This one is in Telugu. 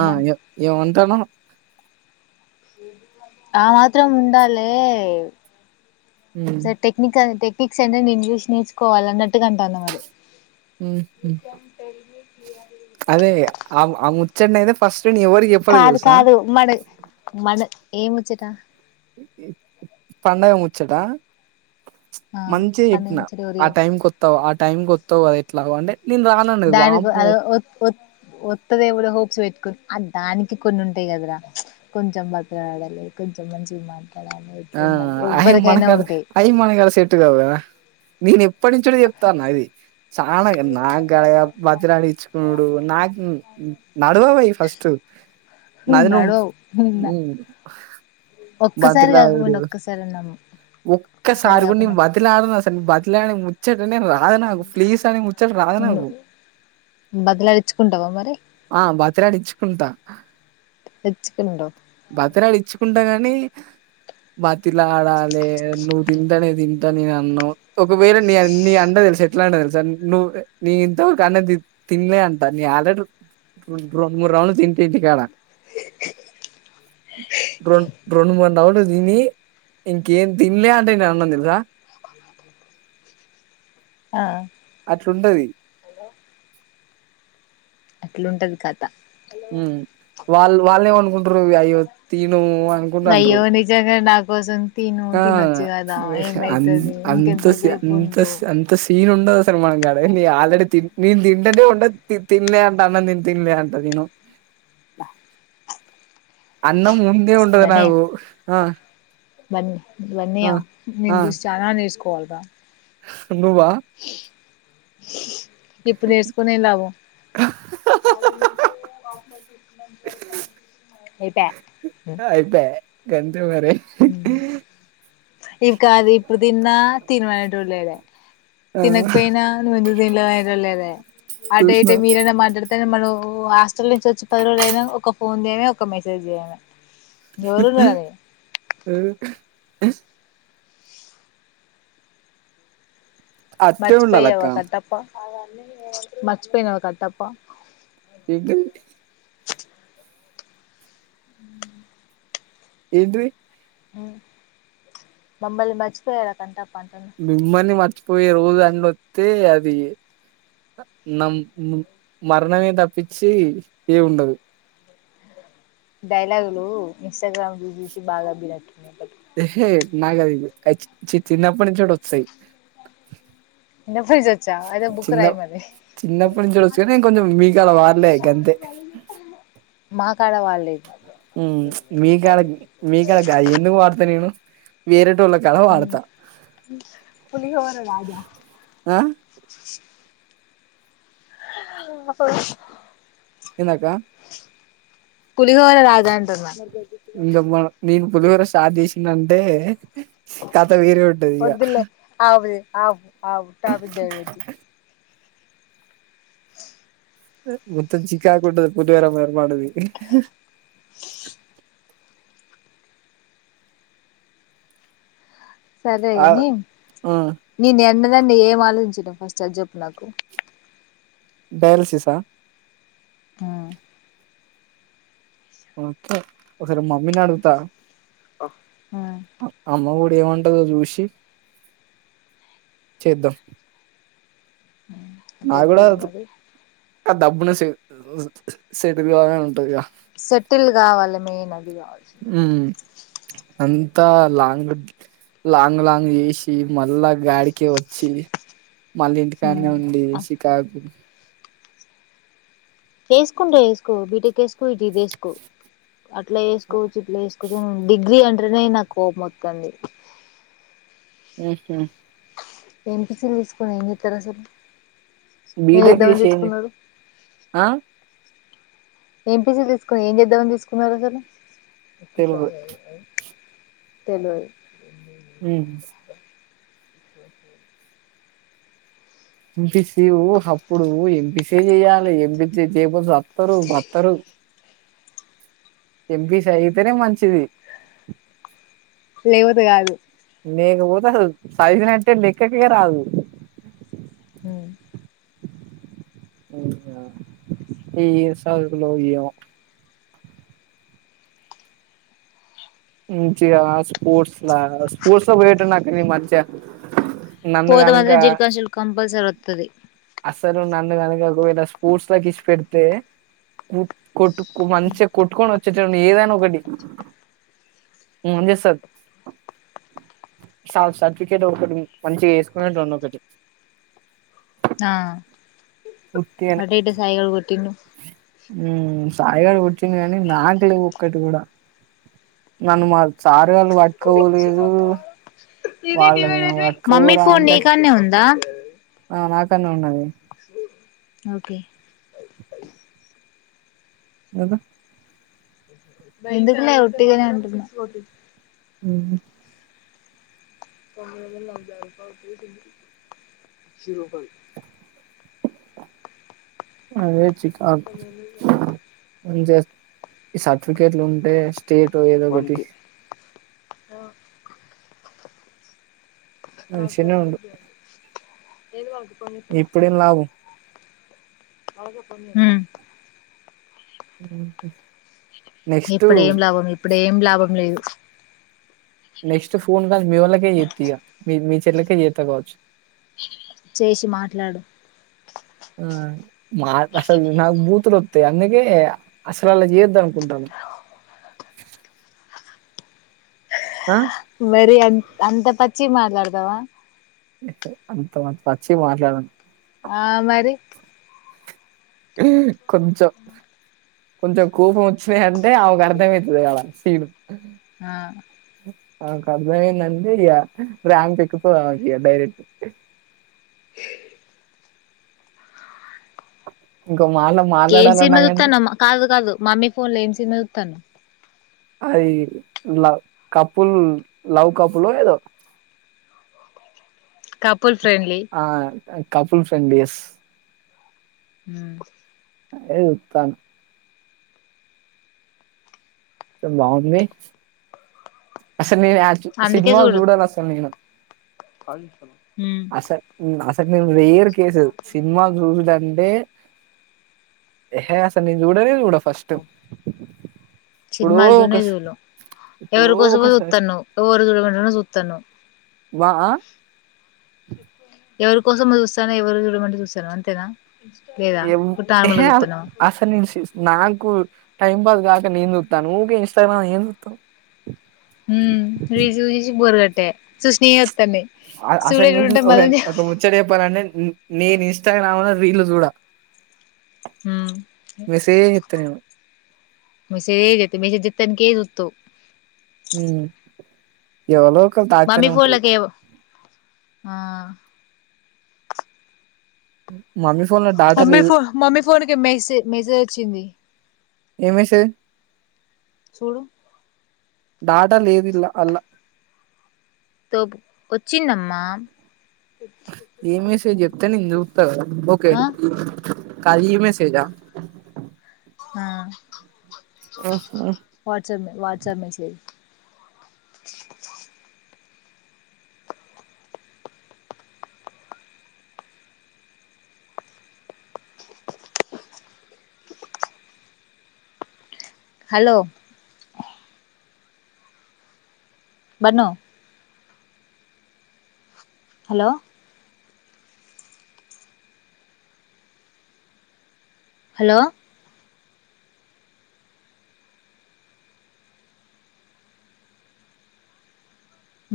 ఆ బన్ ఏం ఏమంటానవ్. ఆ మాత్రం ఉండాలే ఉమ్ సే టెక్నికల్ టేక్ పిక్స్ అంటే నిన్ను చూసి నేర్చుకోవాల అన్నట్టుగా అంటాన్న మరి ఉమ్ ఉమ్ నిజం తెలియకూడదు. ఆవు ఆ ముచ్చనైయితే ఫస్ కాదు కాదు మడు మను ఏముచ్చట పండగ ముచ్చట ఆ మంచిగా పండుగ చెప్పిన ముచ్చట ఎవరు ఆ చెప్పు టైంకిత్తావా ఆ టైంకొత్తవు కదె లవ్వండి. దానికి అదో ఒత్ ఒత్ వత్తదేవురో హోప్స్ పెట్టుకుని దానికి కొన్ని ఉంటాయి కదరా కొంచెం బతిలాడాలి. కొంచెం మంచిగా మా ఆ హయి మనకాడ అయి మనకాడ సెట్టుగావు కదా మీనీప్ ఎప్పటి నుంచో చెప్తానా ఇది చానా నాకు గడ బతిలాడి ఇచ్చుకునుడు. నాకు నడవవవి ఫస్ట్ నాది నువ్వు నడవవు మ్ బతి ఒక్కసారి బతిలాడుడు కాకపోయినా ఒక్కసారి అన్నాము ఒక్కసారి కూడన్ నేను బతిలాడను అసలు బతిలాడని ము ముచ్చేటనే రాదు నాకు ప్లీజ్ అని ము ముచ్చట రాదు నాకు బతిలాడించుకుంటావా మరి ఆ బతిలాడిచ్చుకుంటా తెచ్చుకుండు బతిలాడిచ్చుకుంటగా మీ క్ బత్ బతిలాడాలే నువ్వు తింటనేే తిన్ అంత నీ అన్నం ఒకవేళ నీ నీ అండ తెలుసా ఎట్లా అంటే తెలుసా నువ్వు నీ ఇంత వరకు అన్నం తినలే అంటా నీ ఆల్రెడీ రెండు మూడు రౌండ్లు తింటా ఇంటికాడ రొండ్ రొండు ముడ్ రౌండ్ తిని ఇంకేం తిన్లే అంటే నేను అన్నం తెలుసా ఆ అట్లుఉండది అట్లుంటది కథ మ్ వాళ్ళు వాళ్ళ ఏమ అనుకుంటారు. అయ్యో తిను అనుకుంటుంట్రూ అయ్యో నిజంగా నా కోసం తిను ఆ తినొచ్చు కదా అ ఏమైతది అంత స్ ఇంకెంతసేపు అంత ఉండు స్ అంత సీన్ ఉండదు. అసలు మనకడ ఏంది ఆల్రెడీ తీన్ నేను తిన్ ఏంది ఉండంది తినేలేంట అన్నం తిని తినలే అంట తిను అన్నం ముందే ఉంటది నాకు ఆ బంద్ ఆ! ఇవన్నియా ఆ! నిన్ చూసి చనా నేర్చు కొల్ దా నువ్వా ఇప్పుడు నేర్చకోని ఏమ్ లాభం అయిపాయ్ ఆ అయిపాయ్ గన్ ఉ మరీ ఇంకా అది ఇప్పుడు తిన్నా తినమనేట్లేడు ఆ! తినకపోయినా నువ్వెందుకు తీనమనేట్లేడ [unintelligible] అటే ఇటే చూసినావు. మీరన్న మాట్లాడితే మడొ హాస్టల్ నుంచి వచ్చి పది రోజులు అయినా ఒక ఫోన్ చేయన ఒక మెసేజ్ చేయల వొరున్నారు అ అట్లే ఉండాలక్క మర్చి పోయినావా కట్టప్పా ఎంటి ఆహ ఏంటి ఆ మమ్మల్ని మర్చిపోయావా కట్టప్ మిమల్ని మా పోయే రోజు అన్న వత్తే అది నం మరణమే తప్పించి ఏం ఉండదు డైలాగ్లు ఇన్స్టాగ్రామ్ లో చూసి బాగా అబ్బినట్టున్నాయిలే ఏహే నాకది చి చిన్నప్పటి నుంచి కూడ వస్తాయి వినపడి చచ్చా అయితే బుక్ చిన్న రాయి మరి చిన్నప్పటి నుంచి వచ్చు కాని కొంచెం మీకు అలా వడలే ఇక అంతే కడవాలేదు మ్మ్ మీకాడ మీకాడ కాదు ఎందుకు వాడతా నేను మీరు పులిహోర రాజా ఆ ఎందాక్క పులిహోర రాజా అంటున్న ఇంక మన నేను పులిహోర స్టార్ట్ చేసినంటే కథ వేరే ఉంటది ఇగ ఆవు ఆవు ట్టాపిక్ డైవర్ట్ చెయ్ మొత్తం చికాకుంటదు పులీవోర మరి మనది సరే ఆ గనీ ఆ నీ ద్యాన్డ్ అదండి ఏం ఆలోచించినవ్ ఫస్ట్ అది చెప్పు నాకు డయాలసిస్ ఆ ఆ ఒకసారి మమ్మీని అడుగుతా అ అమ్మ ఊ ఇప్పుడు ఏమంటందో చూసి చేద్దాం ఉం అదే చూడు మరి కన్ దబ్బుణ సే సెట్టిల్ గావాలని ఉంటది గా సెటిల్ కావాలి మెయిన్ అది కావాల్సి మనకి అంత లాంగ్ లాంగ్ లాంగ్ చేసి మళ్ళా గాడికే వచ్చి మళ్ళీ ఇంటికానే ఉ శికాకు చేసుకుంటే చేసుకో బీటికేసుకో ఇటు ఇదేసుకో అట్లా చేసుకోవచ్చు ఇట్లా వేసుకోవచ్చు గను డిగ్రీ అంటే అరినే నా కోపం వత్తంది ఉహ్ ఎంపీసీ తీసుకొని ఏం చెత్తరు అసలు ఏం బీటెక్ చేద్దామని చేసి ఏంది తీసుకున్నారు ఆ ఏంపీసీలు తీసుకుని ఏం చేద్దామని తీసుకున్నారు అసలు ఒక తెలుగు తెలువది ఉం [inaudible] ఇన్ పీస్ అప్పుడు ఎంపి సి ఎ చెయాలి ఎం పి సి చేయపోతే సత్తరు బత్తరు ఎంపిసి అయితేనే మంచిది లేపోతే కాదు లేకపోతదు సదివినట్టే లెక్కకె రాదు అ ఈ సదువులో ఎమో మంచిగా స్పోర్ట్స్లా స్పోర్ట్స్ల పోయేటోన్నక్క నేను మంచిగ పోతే మాత్రం [unintelligible] కంపల్సరీ స్తది అస్సలు నన్ను కనుక ఒకవేళ స్పోర్ట్స్ లోకి ఇడిచిపెడితే కొట్టు మంచిగా కొట్టుకొని వచ్చేటోడిని ఏదన్న ఒకటి [unintelligible] సర్టిఫికెట్ ఒకటి మంచిగా వేసుకునేటోనీ ఒకటి ఆ అటోఇటో సాయి గాడు కొట్టిండు సాయిగాడు కొట్టిండు కానీ నాకు లేవు ఒక్కటి కూడా నన్ను మా సారు వాళ్ళు పట్టుకపోలేదు మమ్మీ ఫోన్ అంటే నీకాడనే ఉందా ఆ నాకన్న ఉన్నది ఓకే ఏది ఎందుకులే వట్టిగానే అంటున్న ఉ త నా కా శరు కా అదే చికాకు ఈ సర్టిఫికెట్లు ఉంటే స్టేట్ ఏదో ఒకటి ఆ మంచిగానే ఉండు [unintelligible] [unintelligible] ఇప్పుడేం లాభం ఆమ్ అహ ఇప్పుడేం లాభం ఇప్పుడేం లాభం లేదు నెక్స్ట్ ఫోన్ కాల్ మీ వోళ్ళకే చేత్తఇగ మీ మీ చెల్లకే చేత కావచ్చు చేసి మాట్లాడు ఆ మా అసలు నాకు బూతులు వస్తయి అందుకే అసలు అలా చేయొద్దు అనుకుంటాన్న ఆ మరి అంత అంత పచ్చి మాట్లాడతవా అంత పచ్చి మాట్లాడను ఆ మరి ఆ కొంచెం కొంచెం కోపం వచ్చినాయంటే ఆమెకు అర్థమైతది ఆడ శీను ఆహ ఆ ఆమెకు అర్థమైంది అంటె ర్యాంపు ఎక్కుతది ఆమె డైరెక్ట్ [unintelligible] ఇంక ఏం సినిమా చూస్తాన్నవ్ కాదు కాదు మమ్మీ ఫోన్ల ఏం సినిమా చూస్తున్నావ్ తాన్నావు అది లవ్ కపుల్ లవ్ కపులో ఏదో కపుల్ ఫ్రెండ్లీ. ఆ కపుల్ ఫ్రెండ్లీయస్. హూ. అదే చూస్తాన. బావుంది అస్. నీ యాత్ అందుకే సినిమాలు చూడు చూడాను అసలు నేను. అస అసలు నేను రేర్ కేసెస్ సినిమా చూసుడంటే. ఎహే అసలు నేను చూడనే చూడా. ఫస్ట్. ఎప్పుడో సినిమాలు చూడనే ఒకస్ చూడవు. ఎప్పుడో ఎవరి కోసమో ఒకసారి సూత్తున్నావ్ ఎవరో చూడమంటేనే సూత్తున్నావ్. వా ఆహ్. ఎవరి కోసం చూస్తానే ఎవరు చూడమంటే చూస్తున్నావ్ అంతేనా. లేదా ఏం ఉట్టి ఎహే నార్మల్గా ఆగు చూస్తానవా అసలు నేను శిసు నాకు. టైమ్ పాస్ కాక నేను చూస్తాను. ఉక ఇంస్టాగ్రామ్ ఏం చూస్తావ్. ఉహూ చూసి చూసి బోర్ కొట్టే చూసీనవే వత్. ఆ అసలు నేను నీకు ఒక ముచ్చట చెప్పాలంటే నేను ఇన్స్టాగ్రామ్ లో రిళ్లు చూడా. ఉమ్. మెసేజ్. తేను. మెసేజ్ చెప్తే మెసేజ్ చెప్పడానికే సూతవు. ఉమ్ ఎవలుక్. తాగుతనే ఉంటారు. ఆహ్. మనుష్. మమ్మీ ఫోన్ మమ్మీ ఫోన్ కి మెసజ్ మెసేజ్ వచ్చింది. ఏం మెసేజ్. చూడు. డాటా లేదీంట్లా అన్లా. తోపు వచ్చిందమ్మా. ఏ మెసేజ్ చెప్తే నేను చూస్తా కదా ఓకే. ఆ ఖాళీ మెసేజ్ ఆ. ఆహ్. ఆహ్ ఓహో. WhatsApp message. Hello. Bannu. Hello hello